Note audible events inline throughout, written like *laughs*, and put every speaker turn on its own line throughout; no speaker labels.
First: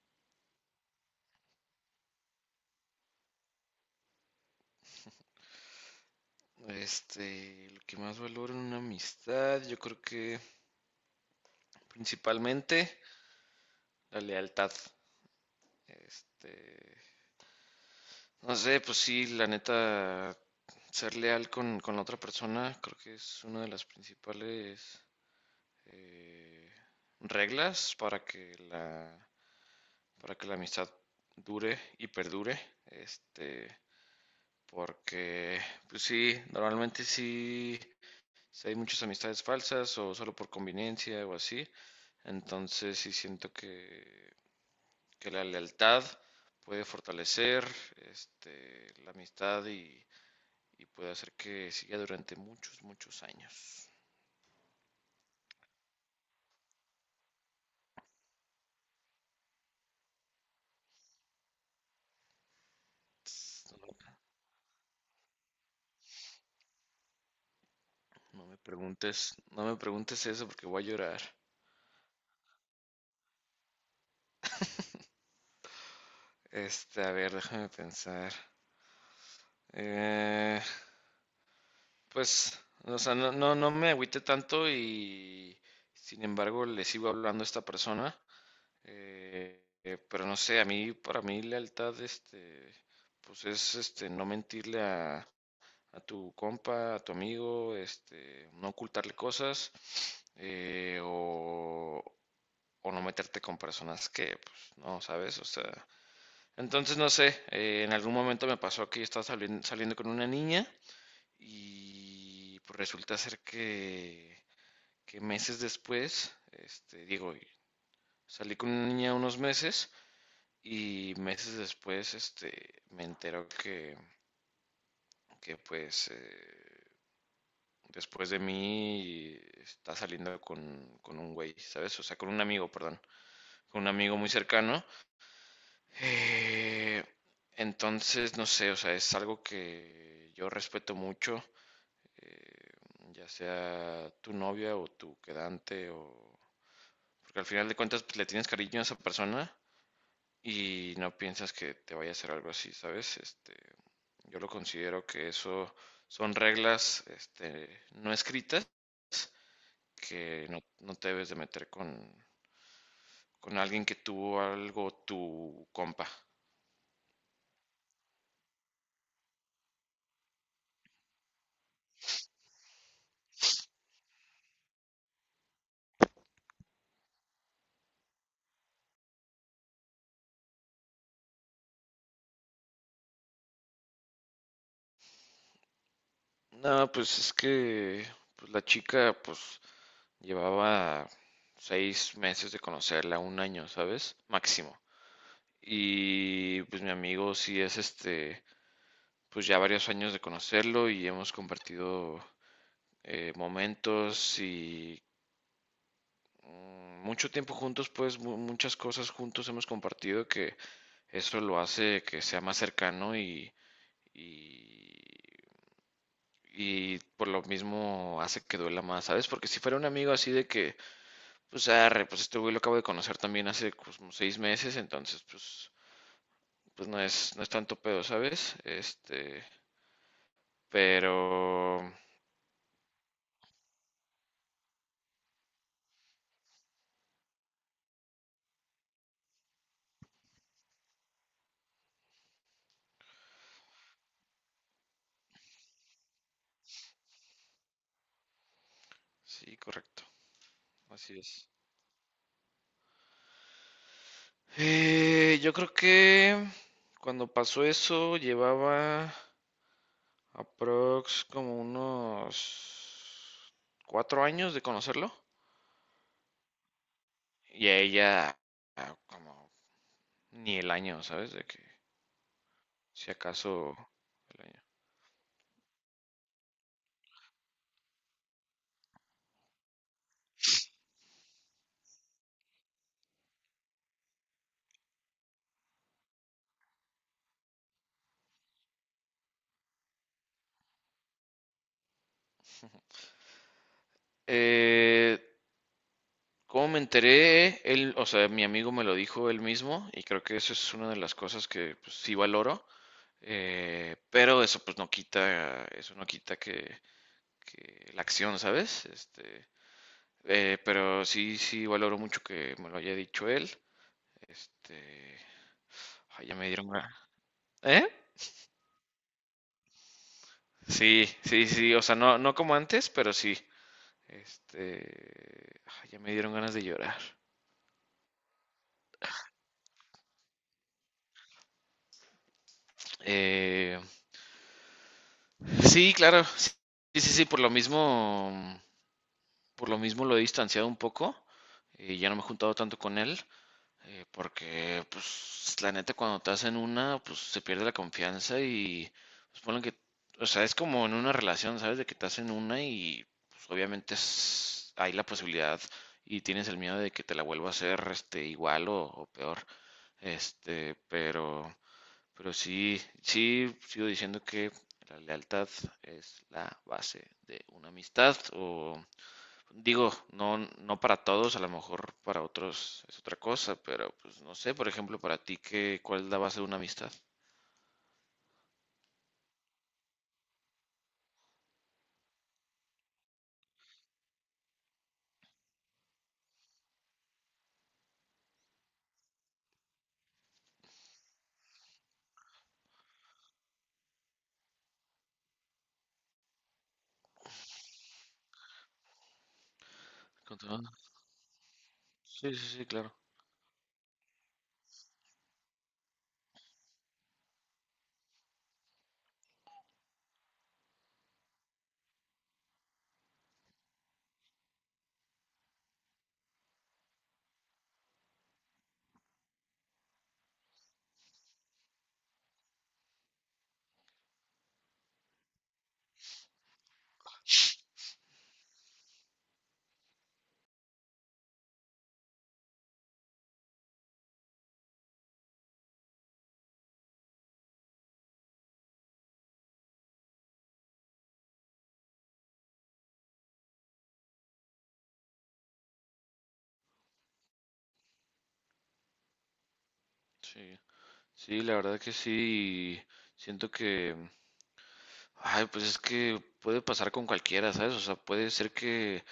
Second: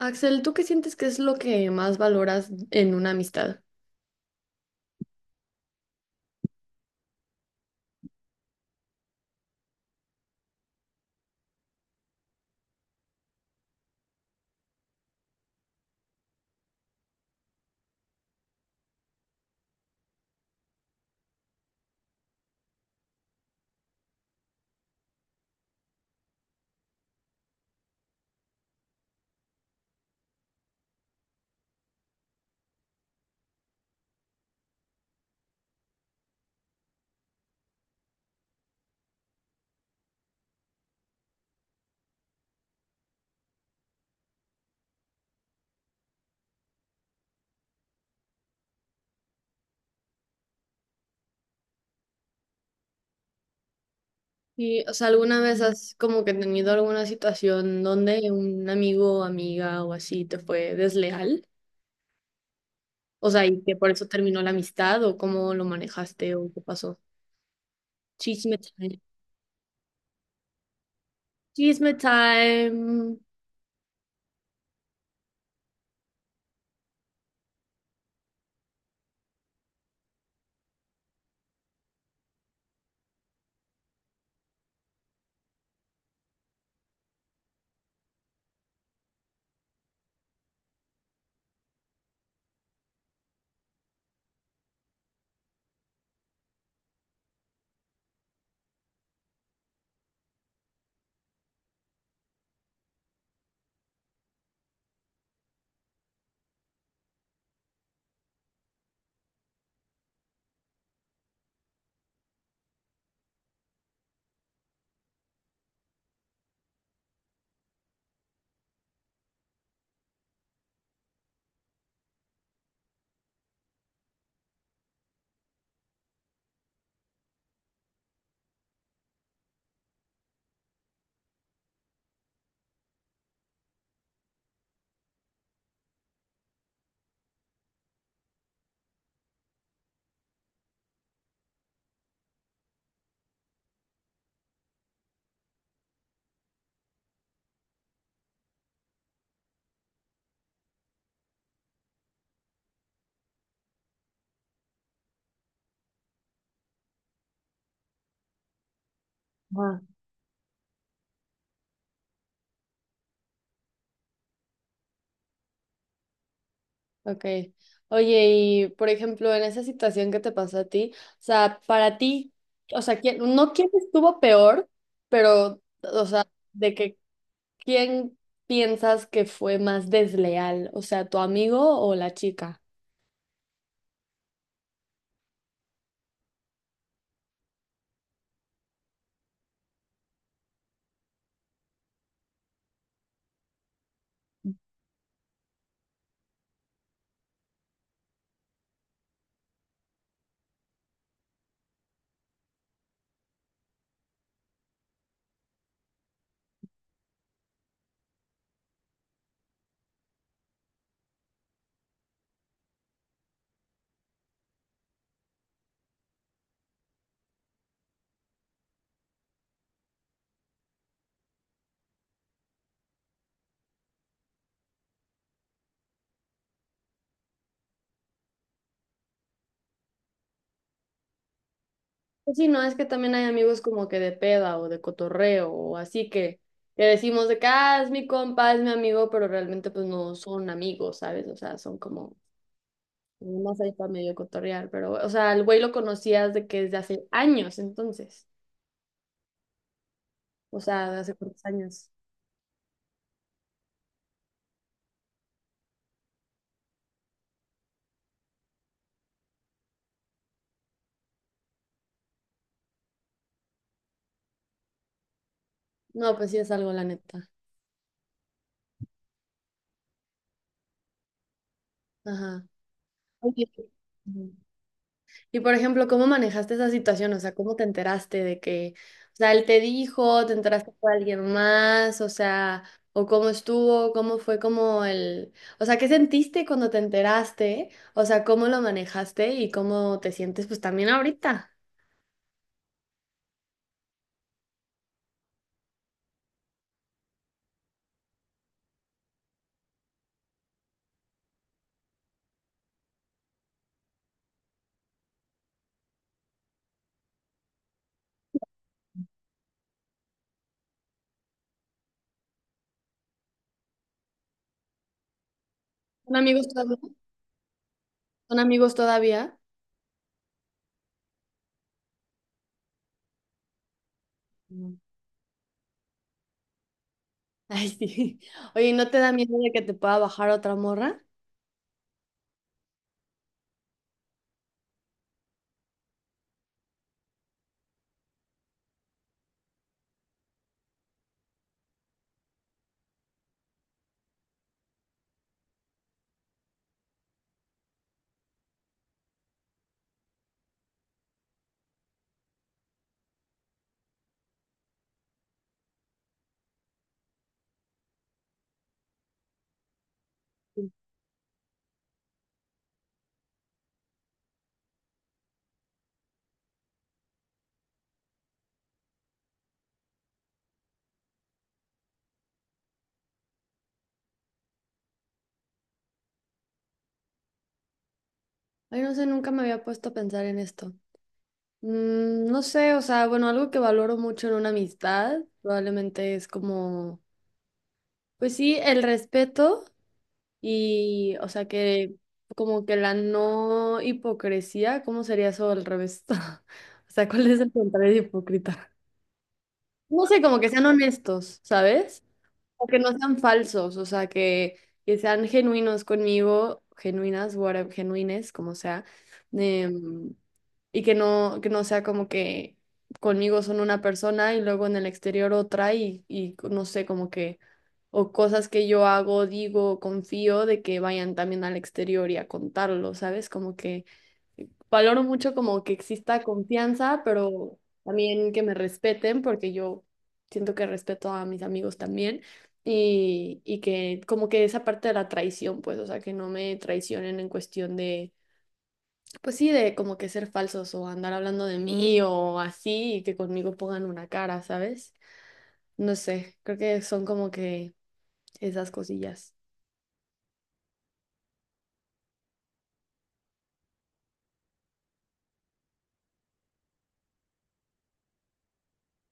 Axel, ¿tú qué sientes que es lo que más valoras en una amistad?
Lo que más valoro en una amistad, yo creo que principalmente la lealtad. Este, no sé, pues sí, la neta, ser leal con la otra persona, creo que es una de las principales eh, reglas para que la amistad dure y perdure. Este, Porque, pues sí, normalmente sí. Si hay muchas amistades falsas o solo por conveniencia o así, entonces sí siento que la lealtad puede fortalecer la amistad y puede hacer que siga durante muchos, muchos años.
Y, o sea, ¿alguna vez has como que tenido alguna situación donde un amigo, amiga o así te fue desleal? O sea, y que por eso terminó la amistad o cómo lo manejaste o qué pasó.
No
Chisme
me
time.
preguntes, no me preguntes eso porque voy a llorar.
Chisme time.
A ver, déjame pensar. Eh, pues, o sea, no, no, no me agüité tanto y sin embargo le sigo hablando a esta persona. Pero no sé, a mí, para mí lealtad, pues es, no mentirle a tu compa, a tu amigo, no ocultarle cosas, eh, o, o no meterte con personas que, pues, no, ¿sabes? O sea, entonces no sé, en algún momento me pasó que yo estaba saliendo con una niña y pues resulta ser que meses después, digo, salí con una niña unos meses y meses después, me entero que pues, después de mí está saliendo con un güey, ¿sabes? O sea, con un amigo, perdón, con un amigo muy cercano. Eh, entonces, no sé, o sea, es algo que yo respeto mucho, eh, ya sea tu novia o tu quedante, o porque al final de cuentas pues, le tienes cariño a esa persona y no piensas que te vaya a hacer algo así, ¿sabes? Yo lo considero que eso son reglas no escritas
Ah.
que no te debes de meter con alguien que tuvo algo tu compa.
Ok. Oye, y por ejemplo, en esa situación que te pasó a ti, o sea, para ti, o sea, ¿quién, no quién estuvo peor, pero, o sea, de que quién piensas que fue más desleal, o sea, tu amigo o la chica?
No, pues es que pues la chica pues llevaba 6 meses de conocerla, 1 año, ¿sabes? Máximo. Y pues mi amigo sí es pues ya varios años de conocerlo y hemos compartido momentos y mucho tiempo juntos, pues muchas cosas juntos hemos compartido que eso lo hace que sea más cercano y, y por lo mismo hace que duela más, ¿sabes? Porque si fuera un amigo así de que, pues arre, pues este güey lo acabo de conocer también hace pues, como 6 meses, entonces pues no es tanto pedo, ¿sabes? Pero
Pues sí, no, es que también hay amigos como que de peda o de cotorreo o así que decimos de que, ah, es mi compa, es mi amigo, pero realmente pues no son amigos, ¿sabes? O sea, son como más ahí para medio cotorrear, pero, o sea, el güey lo conocías de que desde hace años, entonces.
sí, correcto,
O sea, de hace
así
cuántos
es.
años.
Yo creo que cuando pasó eso llevaba aprox como unos 4 años de conocerlo.
No, pues sí es algo, la neta.
Y a ella como ni el año, ¿sabes? De que
Ajá.
si
Oye,
acaso
ujú.
el año.
Y por ejemplo, ¿cómo manejaste esa situación? O sea, ¿cómo te enteraste de que, o sea, él te dijo, te enteraste por alguien más, o sea, o cómo estuvo, cómo fue como el, o sea, ¿qué sentiste cuando te enteraste? O sea, ¿cómo lo manejaste y cómo te sientes pues también ahorita?
Eh, ¿Cómo me enteré? Él, o sea, mi amigo me lo dijo él mismo y creo que eso es una de las cosas que pues, sí valoro. Pero eso pues no quita, eso no quita que la acción, ¿sabes? Pero sí, sí valoro mucho que me lo haya dicho él. Este,
¿Son
Ay, ya
amigos
me dieron
todavía?
ganas. ¿Eh?
¿Son amigos todavía?
Sí, sí, sí, o sea, no, no como antes, pero sí. Ay, ya me dieron ganas de llorar.
*laughs* Ay, sí. Oye, ¿no te da miedo de que te pueda bajar otra morra?
Eh, sí, claro, sí, sí, sí, sí, por lo mismo lo he distanciado un poco, y ya no me he juntado tanto con él. Porque, pues, la neta, cuando te hacen una, pues se pierde la confianza y, pues, ponen que, o sea, es como en una relación, ¿sabes? De que te hacen una y, pues, obviamente hay la posibilidad y tienes el miedo de que te la vuelva a hacer, igual o peor. Este, pero, pero sí, sí, sigo diciendo que la lealtad es la base de una amistad o digo, no, no para todos, a lo mejor para otros es otra cosa, pero pues no sé, por ejemplo, para ti, ¿qué, cuál es la base de una amistad?
Ay, no sé, nunca me había puesto a pensar en esto. Mm, no sé, o sea, bueno, algo que valoro mucho en una amistad probablemente es como, pues sí, el respeto y, o sea, que como que la no hipocresía, ¿cómo sería eso al revés? *laughs* O sea, ¿cuál es el contrario de hipócrita? No sé,
Con
como
tu
que sean
banda.
honestos, ¿sabes?
Sí, sí, sí,
O que no
claro.
sean falsos, o sea, que sean genuinos conmigo, genuinas, whatever, genuines, como sea, em, y que no sea como que conmigo son una persona y luego en el exterior otra y no sé, como que, o cosas que yo hago, digo, confío de que vayan también al exterior y a contarlo, ¿sabes? Como que valoro mucho como que exista confianza, pero también que me respeten, porque yo siento que respeto a mis amigos también. Y que como que esa parte de la traición, pues, o sea, que no me traicionen en cuestión de, pues sí, de como que ser falsos o andar hablando de mí o así, y que conmigo pongan una cara, ¿sabes? No sé, creo que son como que esas cosillas.
Sí, sí, la verdad que sí, siento que, ay, pues es que puede pasar con cualquiera, ¿sabes? O sea, puede ser que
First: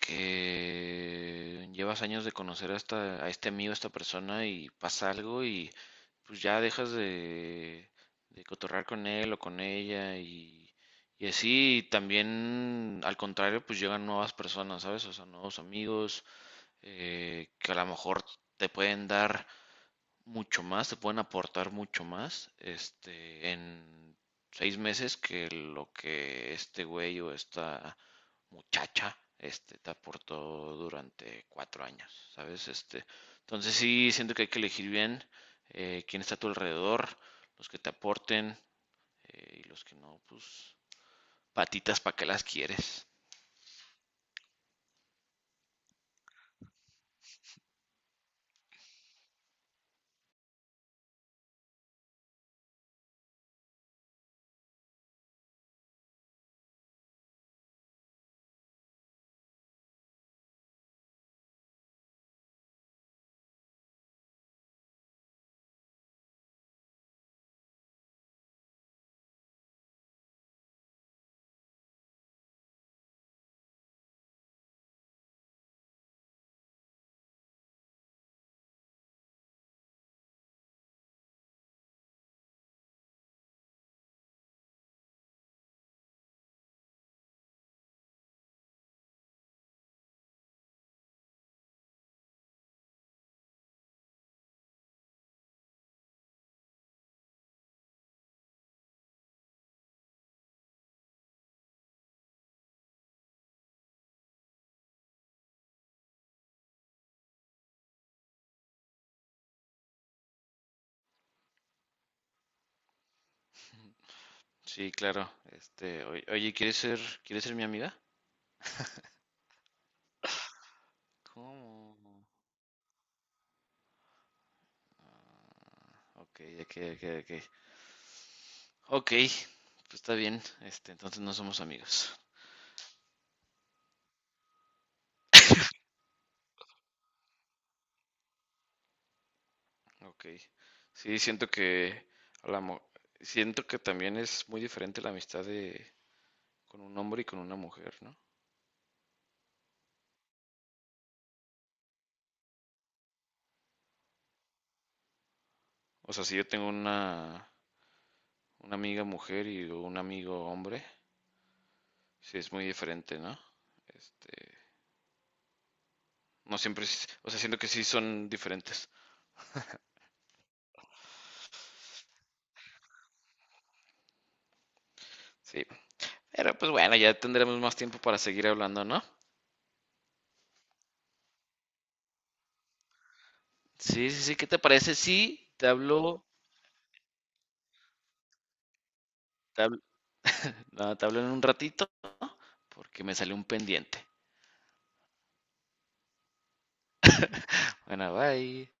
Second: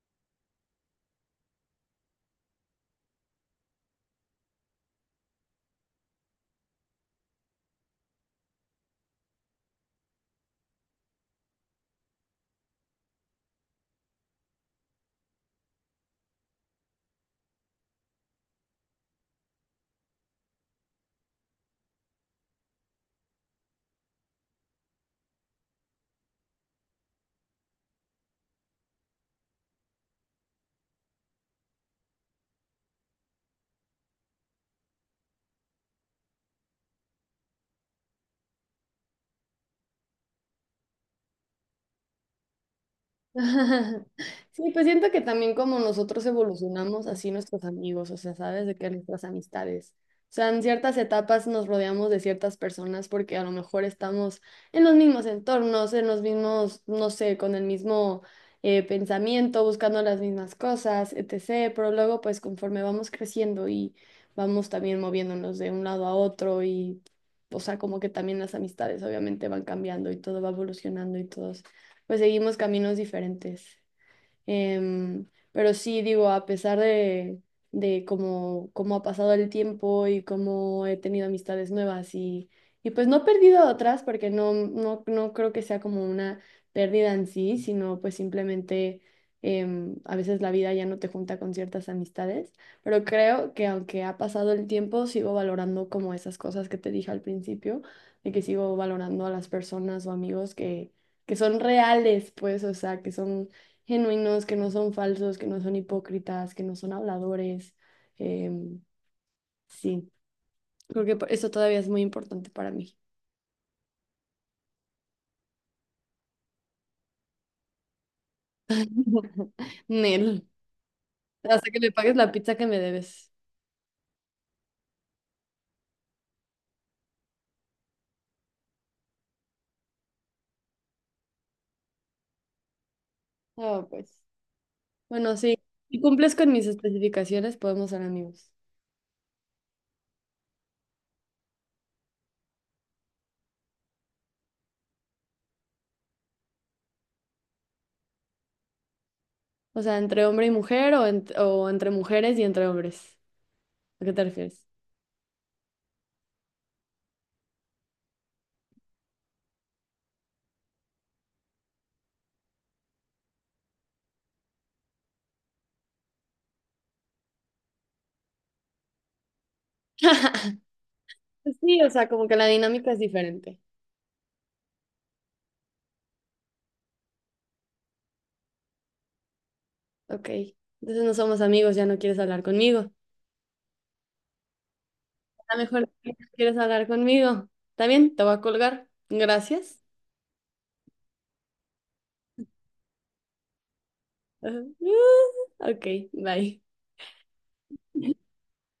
que llevas años de conocer a este amigo, a esta persona y pasa algo y pues ya dejas de cotorrar con él o con ella y así y también al contrario pues llegan nuevas personas, ¿sabes? O sea, nuevos amigos que a lo mejor te pueden dar mucho más, te pueden aportar mucho más en 6 meses que lo que este güey o esta muchacha te aportó durante 4 años, ¿sabes? Entonces sí, siento que hay que elegir bien quién está a tu alrededor, los que te aporten y los que no, pues patitas para que las quieres.
*laughs* Sí, pues siento que también como nosotros evolucionamos, así nuestros amigos, o sea, ¿sabes? De que nuestras amistades. O sea, en ciertas etapas nos rodeamos de ciertas personas porque a lo mejor estamos en los mismos entornos, en los mismos, no sé, con el mismo pensamiento, buscando las mismas cosas, etc. Pero luego, pues conforme vamos creciendo y vamos también moviéndonos de un lado a otro y, o sea, como que también las amistades obviamente van cambiando y todo va evolucionando y todo pues seguimos caminos diferentes. Em, pero sí, digo, a pesar de cómo, cómo ha pasado el tiempo y cómo he tenido amistades nuevas y pues no he perdido a otras porque no creo que sea como una pérdida en sí, sino pues simplemente a veces la vida ya no te junta con ciertas amistades, pero creo que aunque ha pasado el tiempo, sigo valorando como esas cosas que te dije al principio, de que sigo valorando a las personas o amigos que son reales, pues, o sea, que son genuinos, que no son falsos, que no son hipócritas, que no son habladores. Em, sí, creo que eso todavía es muy importante para mí.
Sí, claro. Oye, ¿quieres ser mi amiga?
*laughs* Nel, hasta que me
¿Cómo?
pagues la pizza que me debes.
Ok, ok, ok, ok. Ok, pues está bien. Entonces no somos amigos.
Ah, pues. Bueno, sí. Si cumples con mis especificaciones, podemos ser amigos.
Ok. Sí, siento que a la mo- siento que también es muy diferente la amistad de con un hombre y con una mujer, ¿no?
O sea, entre hombre y mujer o, o entre mujeres y entre hombres. ¿A qué te refieres?
O sea, si yo tengo una amiga mujer y un amigo hombre, sí es muy diferente, ¿no? Este, no siempre, o sea, siento que sí son diferentes.
*laughs* Pues sí, o sea, como que la dinámica es diferente.
Sí, pero pues bueno, ya tendremos más tiempo para seguir hablando, ¿no?
Ok, entonces no somos amigos, ya no quieres hablar conmigo.
Sí, sí, sí, ¿qué te parece? Sí,
A lo mejor quieres hablar conmigo. ¿Está bien? Te voy a colgar.
te hablo,
Gracias.
no, te hablo en un ratito porque me salió un pendiente.
*laughs* Ajá. Ah, ok, bye.
Bueno, bye.